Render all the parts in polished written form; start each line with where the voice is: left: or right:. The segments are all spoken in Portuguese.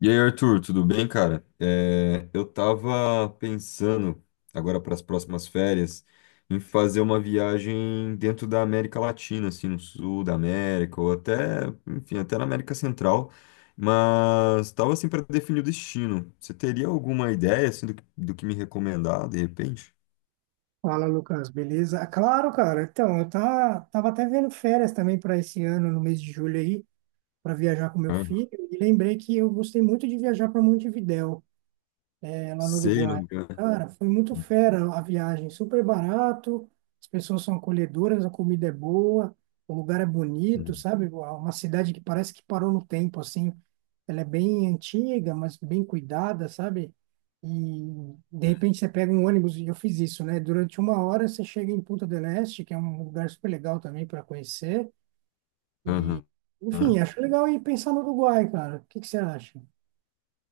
left: E aí, Arthur, tudo bem, cara? Eu tava pensando, agora para as próximas férias, em fazer uma viagem dentro da América Latina, assim, no sul da América, ou até, enfim, até na América Central, mas tava assim para definir o destino. Você teria alguma ideia, assim, do que me recomendar, de repente?
right: Fala, Lucas, beleza? Ah, claro, cara. Então, tava até vendo férias também para esse ano, no mês de julho aí, para viajar com meu
left: Aham.
right: filho, e lembrei que eu gostei muito de viajar para Montevidéu, é, lá no
left: Sei, no
right: Uruguai.
left: lugar.
right: Cara, foi muito fera a viagem, super barato, as pessoas são acolhedoras, a comida é boa, o lugar é bonito, sabe? Uma cidade que parece que parou no tempo, assim. Ela é bem antiga, mas bem cuidada, sabe? E de repente você pega um ônibus, e eu fiz isso, né? Durante uma hora você chega em Punta del Este, que é um lugar super legal também para conhecer. E, enfim,
left: Aham.
right: acho legal ir pensar no Uruguai, cara. O que que você acha?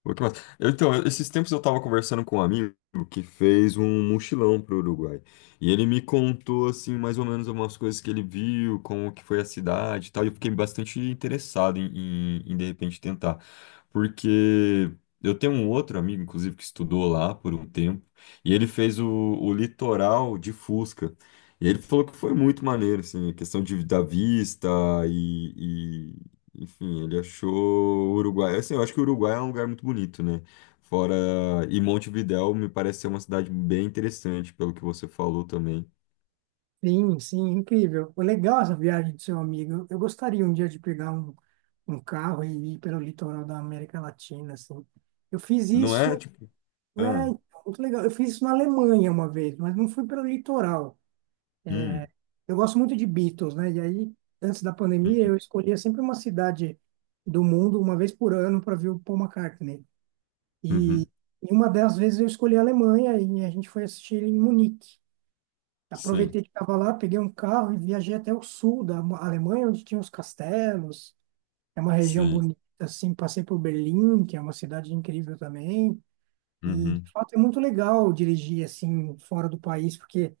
left: Pô, que massa. Então, esses tempos eu estava conversando com um amigo que fez um mochilão pro Uruguai. E ele me contou, assim, mais ou menos algumas coisas que ele viu, como que foi a cidade e tal. E eu fiquei bastante interessado em de repente, tentar. Porque eu tenho um outro amigo, inclusive, que estudou lá por um tempo. E ele fez o litoral de Fusca. E ele falou que foi muito maneiro, assim, a questão de, da vista, enfim, ele achou o Uruguai. Assim, eu acho que o Uruguai é um lugar muito bonito, né? Fora. E Montevidéu me parece ser uma cidade bem interessante, pelo que você falou também.
right: Sim, sim, incrível. Foi legal essa viagem do seu amigo. Eu gostaria um dia de pegar um, um carro e ir pelo litoral da América Latina, assim. Eu fiz
left: Não
right: isso,
left: é tipo.
right: é,
left: Ah,
right: então, muito legal. Eu fiz isso na Alemanha uma vez, mas não fui pelo litoral.
left: hum,
right: Eu gosto muito de Beatles, né? E aí, antes da pandemia,
left: hum,
right: eu escolhia sempre uma cidade do mundo, uma vez por ano, para ver o Paul McCartney. E,
left: uhum.
right: uma das vezes eu escolhi a Alemanha e a gente foi assistir em Munique.
left: Sim,
right: Aproveitei que estava lá, peguei um carro e viajei até o sul da Alemanha, onde tinha os castelos. É uma região
left: sim.
right: bonita, assim. Passei por Berlim, que é uma cidade incrível também. E, de
left: Uhum,
right: fato, é muito legal dirigir, assim, fora do país, porque,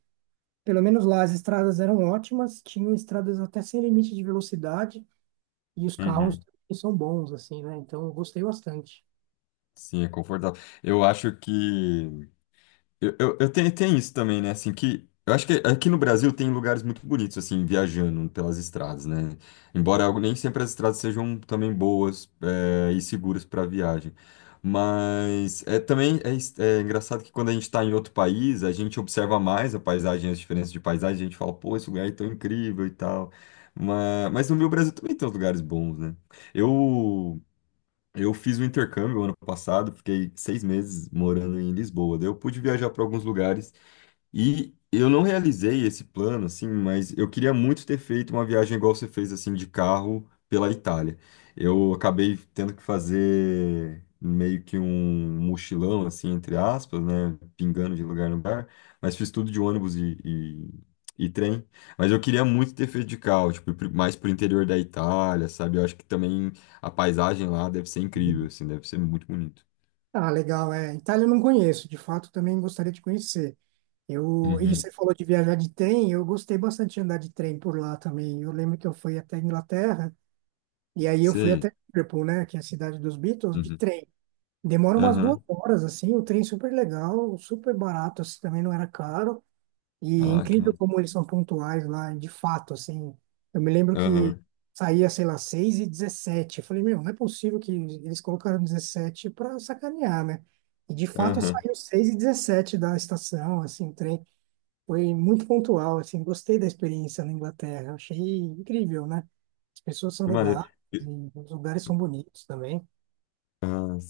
right: pelo menos lá, as estradas eram ótimas, tinham estradas até sem limite de velocidade, e os carros
left: uhum.
right: são bons, assim, né? Então, eu gostei bastante.
left: Sim, é confortável. Eu acho que. Eu tenho, tem isso também, né? Assim, que eu acho que aqui no Brasil tem lugares muito bonitos, assim, viajando pelas estradas, né? Embora nem sempre as estradas sejam também boas, e seguras para viagem. Mas é engraçado que quando a gente está em outro país, a gente observa mais a paisagem, as diferenças de paisagem, a gente fala, pô, esse lugar é tão incrível e tal. Mas no meu Brasil também tem uns lugares bons, né? Eu. Eu fiz o intercâmbio ano passado, fiquei 6 meses morando em Lisboa. Daí eu pude viajar para alguns lugares e eu não realizei esse plano, assim, mas eu queria muito ter feito uma viagem igual você fez, assim, de carro pela Itália. Eu acabei tendo que fazer meio que um mochilão, assim, entre aspas, né? Pingando de lugar em lugar, mas fiz tudo de ônibus e trem. Mas eu queria muito ter feito de carro, tipo, mais pro interior da Itália, sabe? Eu acho que também a paisagem lá deve ser incrível, assim, deve ser muito bonito.
right: Ah, legal, é. Itália eu não conheço, de fato, também gostaria de conhecer. Eu, e
left: Uhum.
right: você falou de viajar de trem, eu gostei bastante de andar de trem por lá também. Eu lembro que eu fui até a Inglaterra, e aí eu fui
left: Sei.
right: até Liverpool, né, que é a cidade dos Beatles, de
left: Uhum.
right: trem. Demora umas duas
left: Aham.
right: horas, assim, o trem super legal, super barato, assim, também não era caro. E é
left: Ah, que
right: incrível como eles são pontuais lá, de fato, assim. Eu me lembro que
left: mano.
right: saía, sei lá, 6 e 17. Eu falei, meu, não é possível que eles colocaram 17 para sacanear, né? E de fato
left: Aham,
right: saiu 6 e 17 da estação, assim, o trem foi muito pontual, assim, gostei da experiência na Inglaterra, achei incrível, né? As pessoas são
left: que maneiro.
right: legais,
left: E,
right: e os lugares são bonitos também.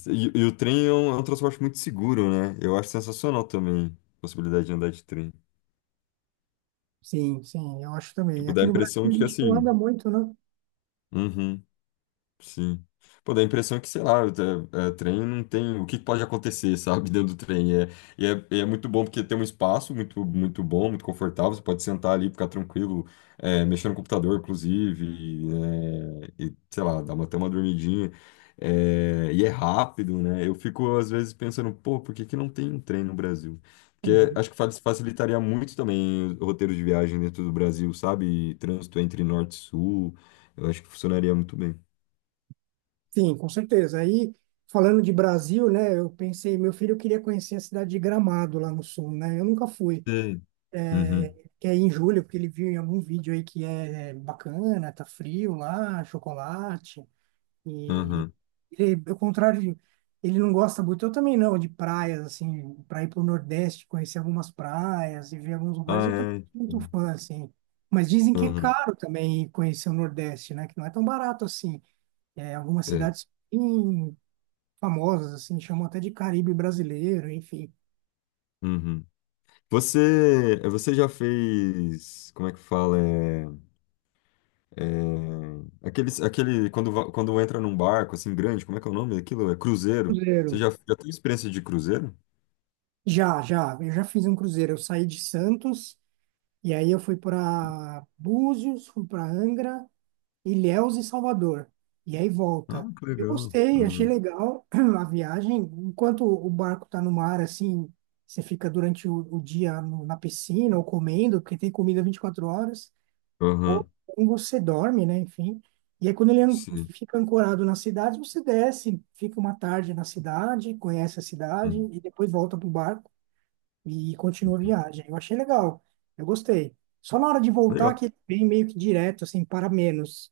left: e o trem é um transporte muito seguro, né? Eu acho sensacional também a possibilidade de andar de trem.
right: Sim, sim, eu acho também.
left: Tipo, dá
right: Aqui
left: a
right: no Brasil
left: impressão
right: a
left: de que
right: gente não
left: assim.
right: anda muito, né?
left: Uhum. Sim. Pô, dá a impressão que, sei lá, trem não tem. O que pode acontecer, sabe, dentro do trem? E é muito bom porque tem um espaço muito, muito bom, muito confortável. Você pode sentar ali, ficar tranquilo, mexer no computador, inclusive, e, sei lá, até uma dormidinha. É, e é rápido, né? Eu fico, às vezes, pensando, pô, por que que não tem um trem no Brasil? Porque
right: Uhum.
left: acho que facilitaria muito também o roteiro de viagem dentro do Brasil, sabe? E trânsito entre norte e sul. Eu acho que funcionaria muito bem.
right: Sim, com certeza. Aí, falando de Brasil, né, eu pensei, meu filho queria conhecer a cidade de Gramado lá no sul, né? Eu nunca fui.
left: Sei.
right: É,
left: Uhum,
right: que é em julho, porque ele viu em algum vídeo aí que é bacana, tá frio lá, chocolate. E
left: uhum.
right: ele, ao contrário, ele não gosta muito, eu também não, de praias, assim, para ir para o Nordeste, conhecer algumas praias e ver alguns lugares,
left: Ah,
right: eu também sou
left: é.
right: muito fã, assim. Mas dizem que é
left: Uhum,
right: caro também ir conhecer o Nordeste, né? Que não é tão barato assim. É, algumas
left: é.
right: cidades bem famosas, assim, chamam até de Caribe brasileiro, enfim.
left: Uhum. Você já fez, como é que fala? É, é, aqueles, aquele, quando, va- quando entra num barco assim grande, como é que é o nome daquilo? É cruzeiro.
right: Cruzeiro.
left: Já teve experiência de cruzeiro?
right: Já, já, eu já fiz um cruzeiro. Eu saí de Santos e aí eu fui para Búzios, fui para Angra. Ilhéus e Salvador. E aí
left: Ah,
right: volta.
left: que
right: Eu
left: legal.
right: gostei, achei
left: Uhum.
right: legal a viagem. Enquanto o barco tá no mar, assim, você fica durante o dia na piscina ou comendo, porque tem comida 24 horas. Ou
left: Uhum.
right: você dorme, né? Enfim. E aí, quando
left: Sim.
right: fica ancorado na cidade, você desce, fica uma tarde na cidade, conhece a cidade
left: Uhum.
right: e depois volta pro barco e continua a viagem. Eu achei legal, eu gostei. Só na hora de voltar
left: Legal.
right: que ele vem meio que direto, assim, para menos.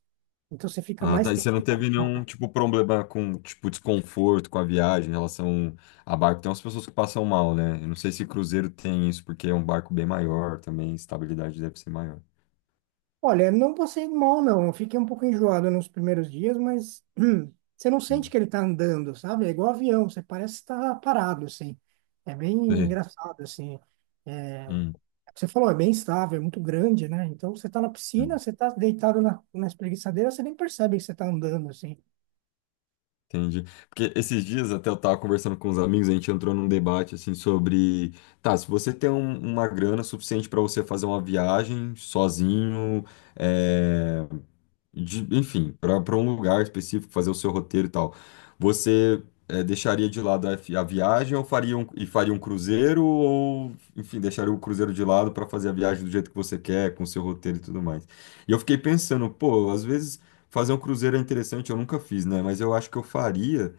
right: Então você fica
left: Ah,
right: mais
left: tá. E
right: tempo
left: você não
right: em
left: teve nenhum,
right: volta.
left: tipo, problema com, tipo, desconforto com a viagem em relação a barco? Tem umas pessoas que passam mal, né? Eu não sei se cruzeiro tem isso, porque é um barco bem maior também, estabilidade deve ser maior.
right: Olha, não passei mal, não. Eu fiquei um pouco enjoado nos primeiros dias, mas você não sente
left: Hum.
right: que ele tá andando, sabe? É igual avião, você parece estar parado, assim. É bem
left: É.
right: engraçado, assim. É,
left: Hum,
right: você falou, é bem estável, é muito grande, né? Então você tá na piscina,
left: hum.
right: você tá deitado na espreguiçadeira, você nem percebe que você tá andando, assim.
left: Entendi. Porque esses dias até eu tava conversando com uns amigos, a gente entrou num debate assim sobre, tá, se você tem uma grana suficiente para você fazer uma viagem sozinho, é, enfim, para um lugar específico, fazer o seu roteiro e tal, você, deixaria de lado a viagem e faria um cruzeiro ou, enfim, deixaria o cruzeiro de lado para fazer a viagem do jeito que você quer, com o seu roteiro e tudo mais. E eu fiquei pensando, pô, às vezes fazer um cruzeiro é interessante, eu nunca fiz, né? Mas eu acho que eu faria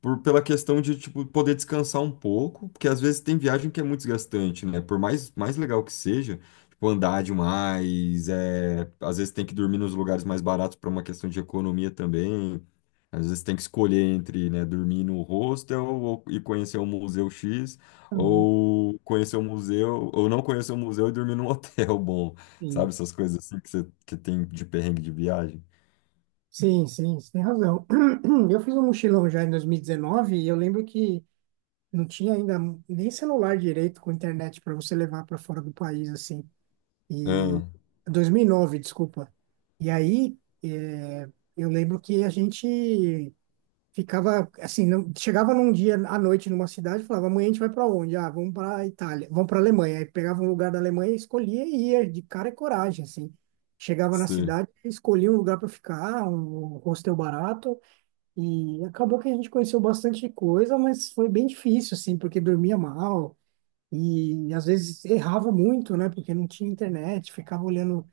left: pela questão de, tipo, poder descansar um pouco, porque às vezes tem viagem que é muito desgastante, né? Por mais legal que seja, tipo, andar demais, às vezes tem que dormir nos lugares mais baratos para uma questão de economia também. Às vezes tem que escolher entre, né, dormir no hostel e conhecer um museu X,
right: Uhum.
left: ou conhecer um museu, ou não conhecer um museu e dormir num hotel bom, sabe? Essas coisas assim que, você, que tem de perrengue de viagem.
right: Sim, sim, você tem razão. Eu fiz um mochilão já em 2019 e eu lembro que não tinha ainda nem celular direito com internet para você levar para fora do país, assim. E
left: Ah.
right: 2009, desculpa. E aí, eu lembro que a gente ficava assim, não, chegava num dia à noite numa cidade, e falava, amanhã a gente vai para onde? Ah, vamos para Itália, vamos para Alemanha. Aí pegava um lugar da Alemanha, escolhia e ia de cara e coragem, assim. Chegava na
left: Sim,
right: cidade, escolhia um lugar para ficar, um hostel barato, e acabou que a gente conheceu bastante coisa, mas foi bem difícil, assim, porque dormia mal e às vezes errava muito, né? Porque não tinha internet, ficava olhando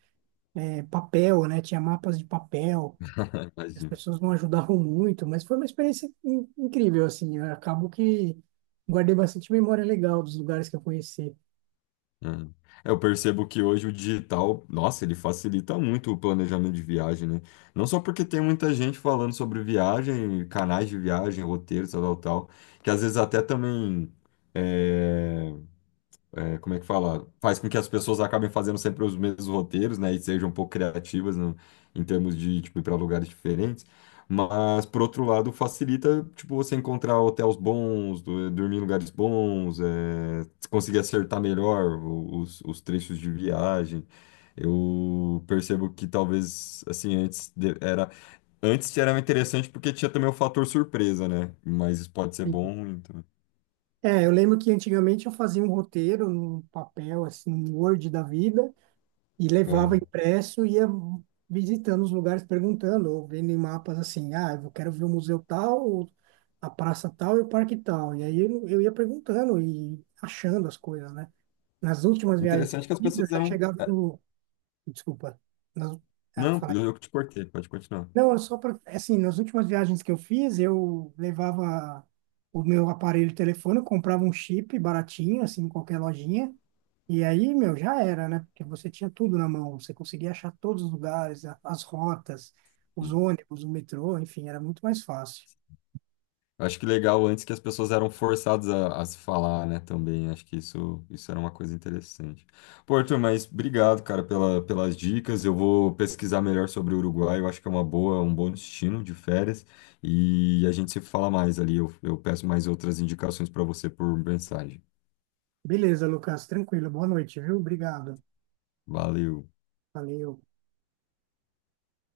right: papel, né? Tinha mapas de papel. As
left: imagino.
right: pessoas não ajudavam muito, mas foi uma experiência incrível, assim. Eu acabo que guardei bastante memória legal dos lugares que eu conheci.
left: É. Eu percebo que hoje o digital, nossa, ele facilita muito o planejamento de viagem, né? Não só porque tem muita gente falando sobre viagem, canais de viagem, roteiros, tal, tal, tal, que às vezes até também eh, como é que fala? Faz com que as pessoas acabem fazendo sempre os mesmos roteiros, né? E sejam um pouco criativas em termos de, tipo, ir para lugares diferentes. Mas, por outro lado, facilita, tipo, você encontrar hotéis bons, dormir em lugares bons, conseguir acertar melhor os trechos de viagem. Eu percebo que talvez, assim, antes era interessante porque tinha também o fator surpresa, né? Mas isso pode ser
right: Uhum.
left: bom, então...
right: É, eu lembro que antigamente eu fazia um roteiro num papel, assim, um Word da vida, e levava
left: Aham.
right: impresso e ia visitando os lugares, perguntando, ou vendo em mapas assim, ah, eu quero ver o museu tal, ou a praça tal e o parque tal. E aí eu ia perguntando e achando as coisas, né? Nas últimas viagens que eu
left: Interessante que as
right: fiz, eu
left: pessoas
right: já
left: eram.
right: chegava no, desculpa. Nas-
left: Não,
right: falei.
left: eu que te cortei, pode continuar.
right: Não, é só para. Assim, nas últimas viagens que eu fiz, eu levava o meu aparelho de telefone, eu comprava um chip baratinho, assim, em qualquer lojinha. E aí, meu, já era, né? Porque você tinha tudo na mão, você conseguia achar todos os lugares, as rotas, os
left: Sim.
right: ônibus, o metrô, enfim, era muito mais fácil.
left: Acho que legal antes que as pessoas eram forçadas a se falar, né, também. Acho que isso era uma coisa interessante. Pô, Arthur, mas obrigado, cara, pelas dicas. Eu vou pesquisar melhor sobre o Uruguai. Eu acho que é uma boa, um bom destino de férias. E a gente se fala mais ali. Eu peço mais outras indicações para você por mensagem.
right: Beleza, Lucas, tranquilo. Boa noite, viu? Obrigado.
left: Valeu.
right: Valeu.